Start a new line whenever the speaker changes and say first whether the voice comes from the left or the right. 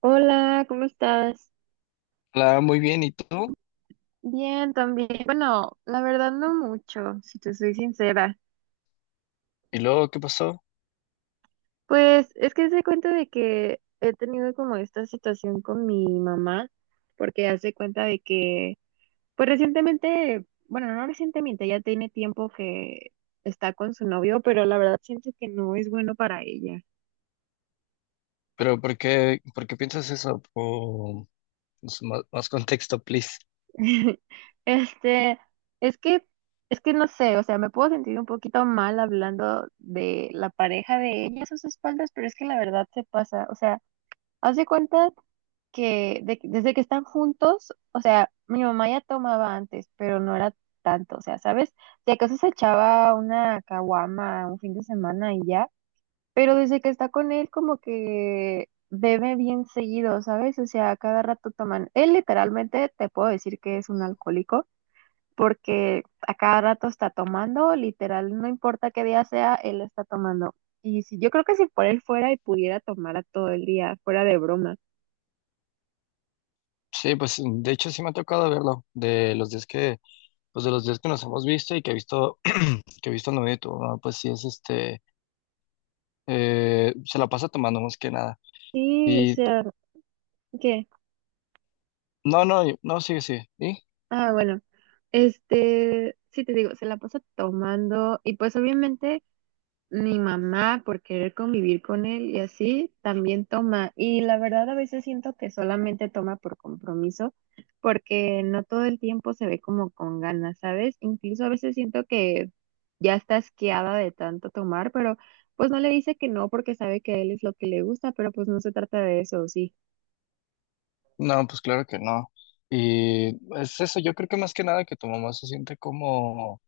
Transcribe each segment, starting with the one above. right: Hola, ¿cómo estás?
left: Hola, muy bien, ¿y tú?
right: Bien, también. Bueno, la verdad no mucho, si te soy sincera.
left: ¿Y luego qué pasó?
right: Pues es que se cuenta de que he tenido como esta situación con mi mamá, porque hace cuenta de que, pues recientemente, bueno, no recientemente, ya tiene tiempo que está con su novio, pero la verdad siento que no es bueno para ella.
left: ¿Pero por qué piensas eso? O, pues, más contexto, please.
right: Este, es que, es que no sé, o sea, me puedo sentir un poquito mal hablando de la pareja de ella a sus espaldas, pero es que la verdad se pasa, o sea, haz de cuenta que desde que están juntos, o sea, mi mamá ya tomaba antes, pero no era tanto, o sea, ¿sabes? Si acaso se echaba una caguama un fin de semana y ya, pero desde que está con él como que bebe bien seguido, ¿sabes? O sea, cada rato toman, él literalmente te puedo decir que es un alcohólico porque a cada rato está tomando, literal, no importa qué día sea, él está tomando. Y si, yo creo que si por él fuera y pudiera tomar a todo el día, fuera de broma.
left: Sí, pues de hecho sí me ha tocado verlo, de los días que, pues de los días que nos hemos visto y que he visto, que he visto el novio de tu mamá, pues sí es se la pasa tomando más que nada.
right: Sí, o
left: Y
right: sea, ¿qué?
left: no, sigue, sí. ¿Y?
right: Ah, bueno, sí te digo, se la pasa tomando y pues obviamente mi mamá por querer convivir con él y así también toma. Y la verdad a veces siento que solamente toma por compromiso porque no todo el tiempo se ve como con ganas, ¿sabes? Incluso a veces siento que ya está asqueada de tanto tomar, pero pues no le dice que no porque sabe que a él es lo que le gusta, pero pues no se trata de eso, sí.
left: No, pues claro que no. Y es eso, yo creo que más que nada que tu mamá se siente como,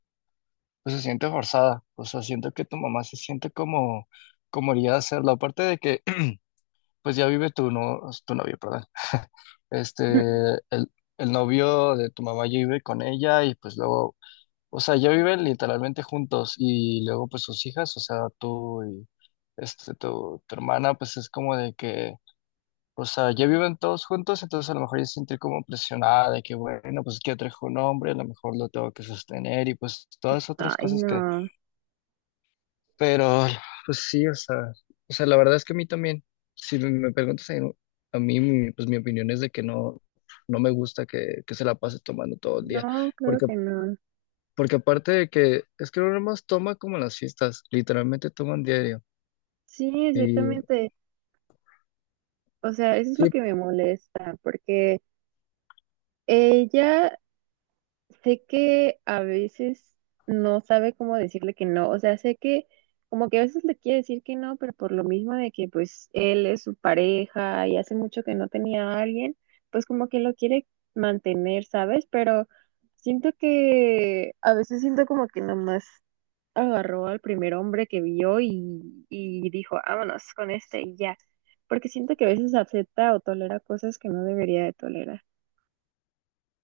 left: pues se siente forzada. O sea, siento que tu mamá se siente como, como haría hacerlo. Aparte de que, pues ya vive tu, no, tu novio, perdón. Este, el, el novio de tu mamá ya vive con ella y pues luego, o sea, ya viven literalmente juntos y luego pues sus hijas, o sea, tú y tu hermana, pues es como de que, o sea, ya viven todos juntos. Entonces a lo mejor ella se siente como presionada de que, bueno, pues que trajo un hombre, a lo mejor lo tengo que sostener y pues todas otras
right: Ay,
left: cosas.
right: no,
left: Pero, pues sí, o sea, la verdad es que a mí también, si me preguntas a mí, mi- pues mi opinión es de que no, no me gusta que se la pase tomando todo el día,
right: no, claro
left: porque,
right: que no.
left: porque aparte de que, es que no más toma como en las fiestas, literalmente toman diario,
right: Sí,
left: y
right: exactamente. O sea, eso es lo
left: sí,
right: que me molesta, porque ella sé que a veces no sabe cómo decirle que no, o sea, sé que como que a veces le quiere decir que no, pero por lo mismo de que pues él es su pareja y hace mucho que no tenía a alguien, pues como que lo quiere mantener, ¿sabes? Pero siento que a veces siento como que nomás agarró al primer hombre que vio y dijo, vámonos con este y ya, porque siento que a veces acepta o tolera cosas que no debería de tolerar.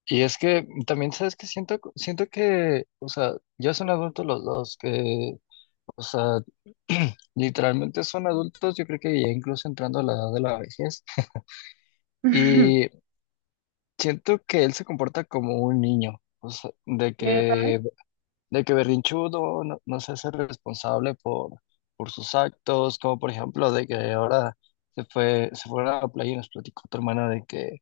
left: y es que también, ¿sabes que Siento, siento que, o sea, ya son adultos los dos, que, o sea, literalmente son adultos, yo creo que ya incluso entrando a la edad de la vejez. Siento que él se comporta como un niño, o sea,
right: Pero
left: de que berrinchudo, no, no se hace responsable por sus actos, como por ejemplo de que ahora se fue, se fueron a la playa y nos platicó tu hermana de que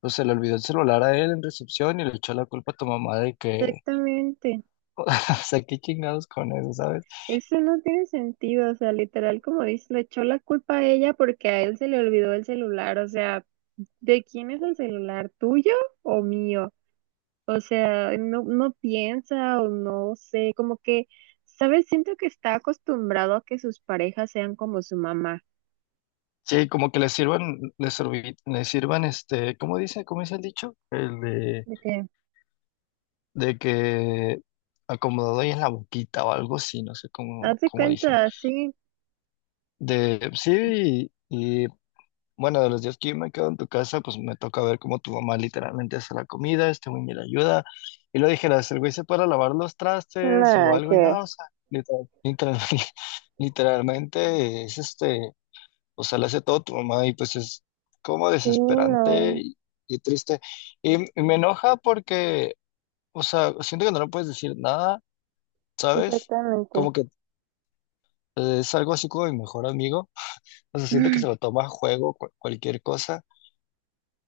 left: pues, se le olvidó el celular a él en recepción y le echó la culpa a tu mamá de que,
right: exactamente.
left: o sea, qué chingados con eso, ¿sabes?
right: Eso no tiene sentido, o sea, literal, como dice, le echó la culpa a ella porque a él se le olvidó el celular, o sea, ¿de quién es el celular? ¿Tuyo o mío? O sea, no, no piensa o no sé, como que, ¿sabes? Siento que está acostumbrado a que sus parejas sean como su mamá,
left: Sí, como que le sirvan, le sirvi- le sirvan. ¿Cómo dice? ¿Cómo dice el dicho? El
right: ¿de qué?
left: de que acomodado ahí en la boquita o algo así, no sé cómo,
right: Hazte
left: cómo dicen.
right: cuenta, sí,
left: De sí, y, bueno, de los días que yo me quedo en tu casa, pues me toca ver cómo tu mamá literalmente hace la comida, este güey ni le ayuda. Y lo dijeras, el güey se para a lavar los trastes o
right: nada,
left: algo y
right: que.
left: nada, o sea, literalmente es o sea, le hace todo tu mamá y pues es como
right: Sí,
left: desesperante
right: no,
left: y triste. Y me enoja porque, o sea, siento que no le puedes decir nada, ¿sabes?
right: exactamente.
left: Como que es algo así como mi mejor amigo. O sea, siento que se lo toma a juego cu- cualquier cosa.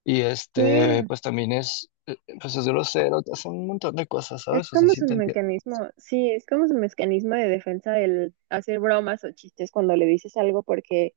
left: Y
right: Sí,
left: pues también es pues es grosero, hace un montón de cosas,
right: es
left: ¿sabes? O sea,
right: como
left: sí
right: su
left: te entiendo.
right: mecanismo, sí, es como su mecanismo de defensa el hacer bromas o chistes cuando le dices algo porque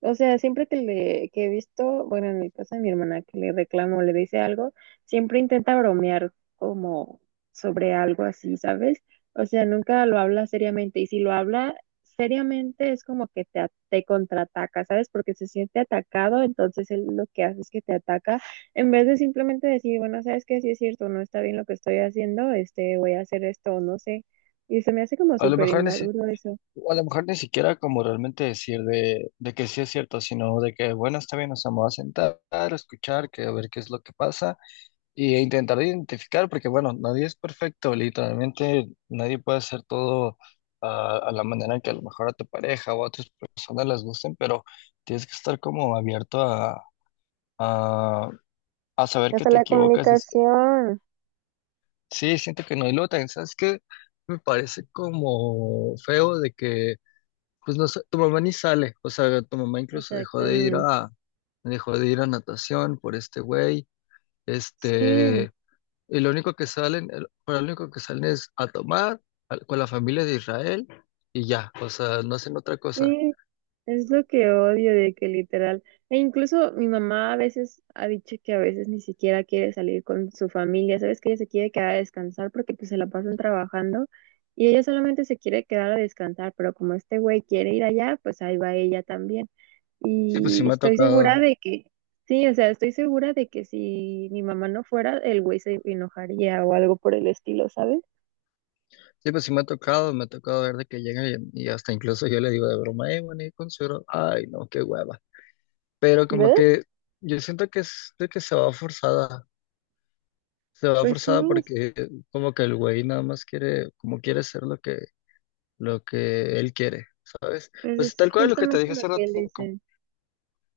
right: o sea, siempre que he visto, bueno, en el caso de mi hermana que le reclamo, le dice algo, siempre intenta bromear como sobre algo así, ¿sabes? O sea, nunca lo habla seriamente y si lo habla seriamente es como que te, te contraataca, ¿sabes? Porque se siente atacado, entonces él lo que hace es que te ataca en vez de simplemente decir, bueno, ¿sabes qué? Sí es cierto, no está bien lo que estoy haciendo, voy a hacer esto, o no sé. Y se me hace como
left: A lo
right: súper
left: mejor ni, si-
right: inmaduro eso.
left: a lo mejor ni siquiera como realmente decir de que sí es cierto, sino de que, bueno, está bien, nos vamos a sentar, a escuchar, que a ver qué es lo que pasa. Y intentar identificar, porque bueno, nadie es perfecto, literalmente nadie puede hacer todo a la manera que a lo mejor a tu pareja o a otras personas les gusten, pero tienes que estar como abierto a, a saber que
right: Hasta
left: te
right: la
left: equivocas. Dices,
right: comunicación.
left: sí, siento que no, y luego también, ¿sabes qué? Me parece como feo de que, pues no sé, tu mamá ni sale, o sea, tu mamá incluso
right: Exactamente.
left: dejó de ir a natación por este güey,
right: Sí,
left: este... Y lo único que salen, el- para lo único que salen es a tomar al- con la familia de Israel y ya, o sea, no hacen otra cosa.
right: sí, es lo que odio de que literal, e incluso mi mamá a veces ha dicho que a veces ni siquiera quiere salir con su familia, sabes que ella se quiere quedar a descansar porque pues se la pasan trabajando y ella solamente se quiere quedar a descansar, pero como este güey quiere ir allá, pues ahí va ella también.
left: Sí, pues sí
right: Y
left: me ha
right: estoy segura
left: tocado,
right: de que, sí, o sea, estoy segura de que si mi mamá no fuera, el güey se enojaría o algo por el estilo, ¿sabes?
left: sí, pues sí me ha tocado ver de que llegan y hasta incluso yo le digo de broma, bueno, y con suero, ay, no, qué hueva. Pero como
right: ¿Ves?
left: que yo siento que es de que se va
right: Pues sí,
left: forzada porque como que el güey nada más quiere, como quiere hacer lo que él quiere, ¿sabes?
right: pues
left: Pues
right: es
left: tal cual lo que te
right: justamente
left: dije
right: lo
left: hace
right: que él
left: rato, co-
right: dice.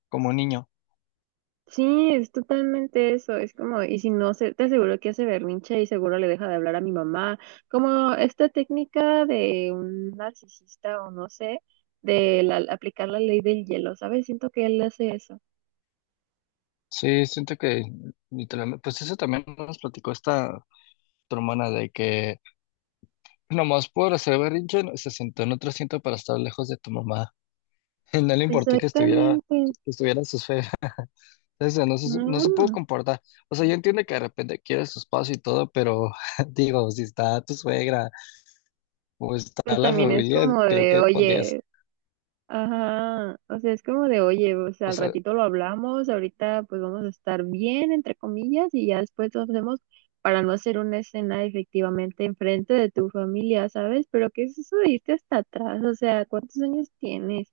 left: como niño.
right: Sí, es totalmente eso. Es como, y si no, se, te aseguro que hace berrinche y seguro le deja de hablar a mi mamá. Como esta técnica de un narcisista o no sé, aplicar la ley del hielo, ¿sabes? Siento que él hace eso.
left: Sí, siento que literalmente, pues eso también nos platicó esta tu hermana de que nomás por hacer berrinche no- se sentó en otro asiento para estar lejos de tu mamá. No le importó
right: Exactamente.
left: que estuviera en su esfera. Entonces, no se pudo
right: No.
left: comportar. O sea, yo entiendo que de repente quiere su espacio y todo, pero digo, si está tu suegra o está
right: Pues
left: la
right: también es
left: familia,
right: como
left: creo
right: de,
left: que podrías,
right: oye, ajá, o sea, es como de, oye, o sea,
left: o
right: al
left: sea,
right: ratito lo hablamos, ahorita pues vamos a estar bien, entre comillas, y ya después lo hacemos para no hacer una escena efectivamente enfrente de tu familia, ¿sabes? Pero ¿qué es eso de irte hasta atrás? O sea, ¿cuántos años tienes?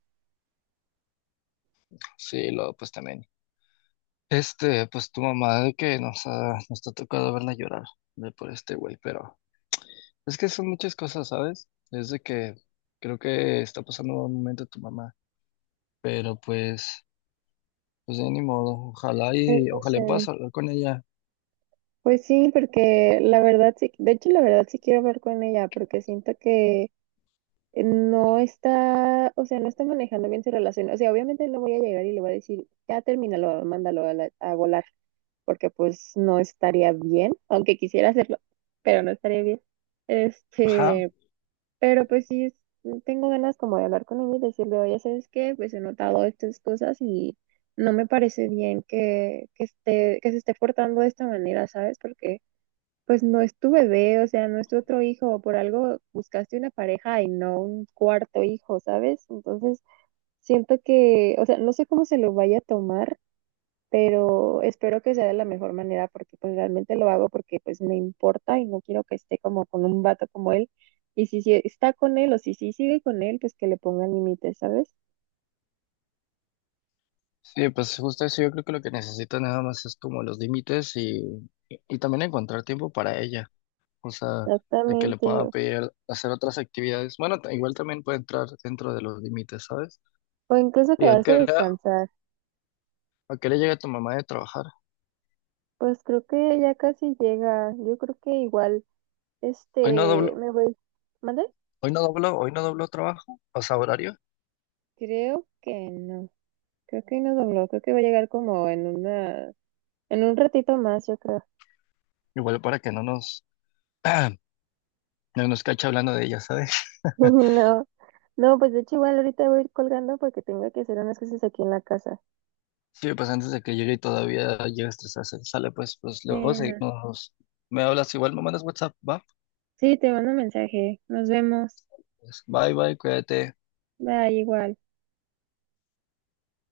left: sí, luego pues también. Pues tu mamá de que nos ha tocado verla llorar de por este güey, pero. Es que son muchas cosas, ¿sabes? Es de que creo que está pasando un momento tu mamá, pero pues, pues ya ni modo, ojalá
right: No
left: y ojalá y puedas
right: sé.
left: hablar con ella.
right: Pues sí, porque la verdad sí, de hecho la verdad sí quiero hablar con ella, porque siento que no está, o sea, no está manejando bien su relación. O sea, obviamente no voy a llegar y le voy a decir, ya termínalo, mándalo a, a volar. Porque pues no estaría bien, aunque quisiera hacerlo, pero no estaría bien.
left: Ajá.
right: Este, pero pues sí, tengo ganas como de hablar con ella y decirle, oye, ¿sabes qué? Pues he notado estas cosas y no me parece bien que esté, que se esté portando de esta manera, ¿sabes? Porque pues no es tu bebé, o sea, no es tu otro hijo, por algo buscaste una pareja y no un cuarto hijo, ¿sabes? Entonces, siento que, o sea, no sé cómo se lo vaya a tomar pero espero que sea de la mejor manera porque pues realmente lo hago porque pues me importa y no quiero que esté como con un vato como él. Y si, si está con él o si, si sigue con él, pues que le pongan límites, ¿sabes?
left: Sí, pues justo eso, yo creo que lo que necesito nada más es como los límites y también encontrar tiempo para ella, o sea, de que le
right: Exactamente.
left: pueda pedir hacer otras actividades. Bueno, ta- igual también puede entrar dentro de los límites, ¿sabes?
right: O incluso
left: ¿Y
right: quedarse a descansar.
left: a qué hora llega tu mamá de trabajar?
right: Pues creo que ya casi llega. Yo creo que igual,
left: Hoy no doblo,
right: me voy. ¿Mande?
left: hoy no doblo trabajo, o sea, horario.
right: Creo que no, creo que no dobló, creo que va a llegar como en una, en un ratito más, yo creo.
left: Igual para que no nos, no nos cache hablando de ella, ¿sabes?
right: No. No, pues de hecho igual ahorita voy a ir colgando porque tengo que hacer unas cosas aquí en la casa.
left: Sí, pues antes de que llegue y todavía llegue a estresarse. Sale, pues, pues
right: Sí
left: luego
right: no,
left: seguimos. Me hablas igual, me mandas WhatsApp, va.
right: sí, te mando un mensaje. Nos vemos.
left: Pues, bye, bye, cuídate.
right: Bye, igual.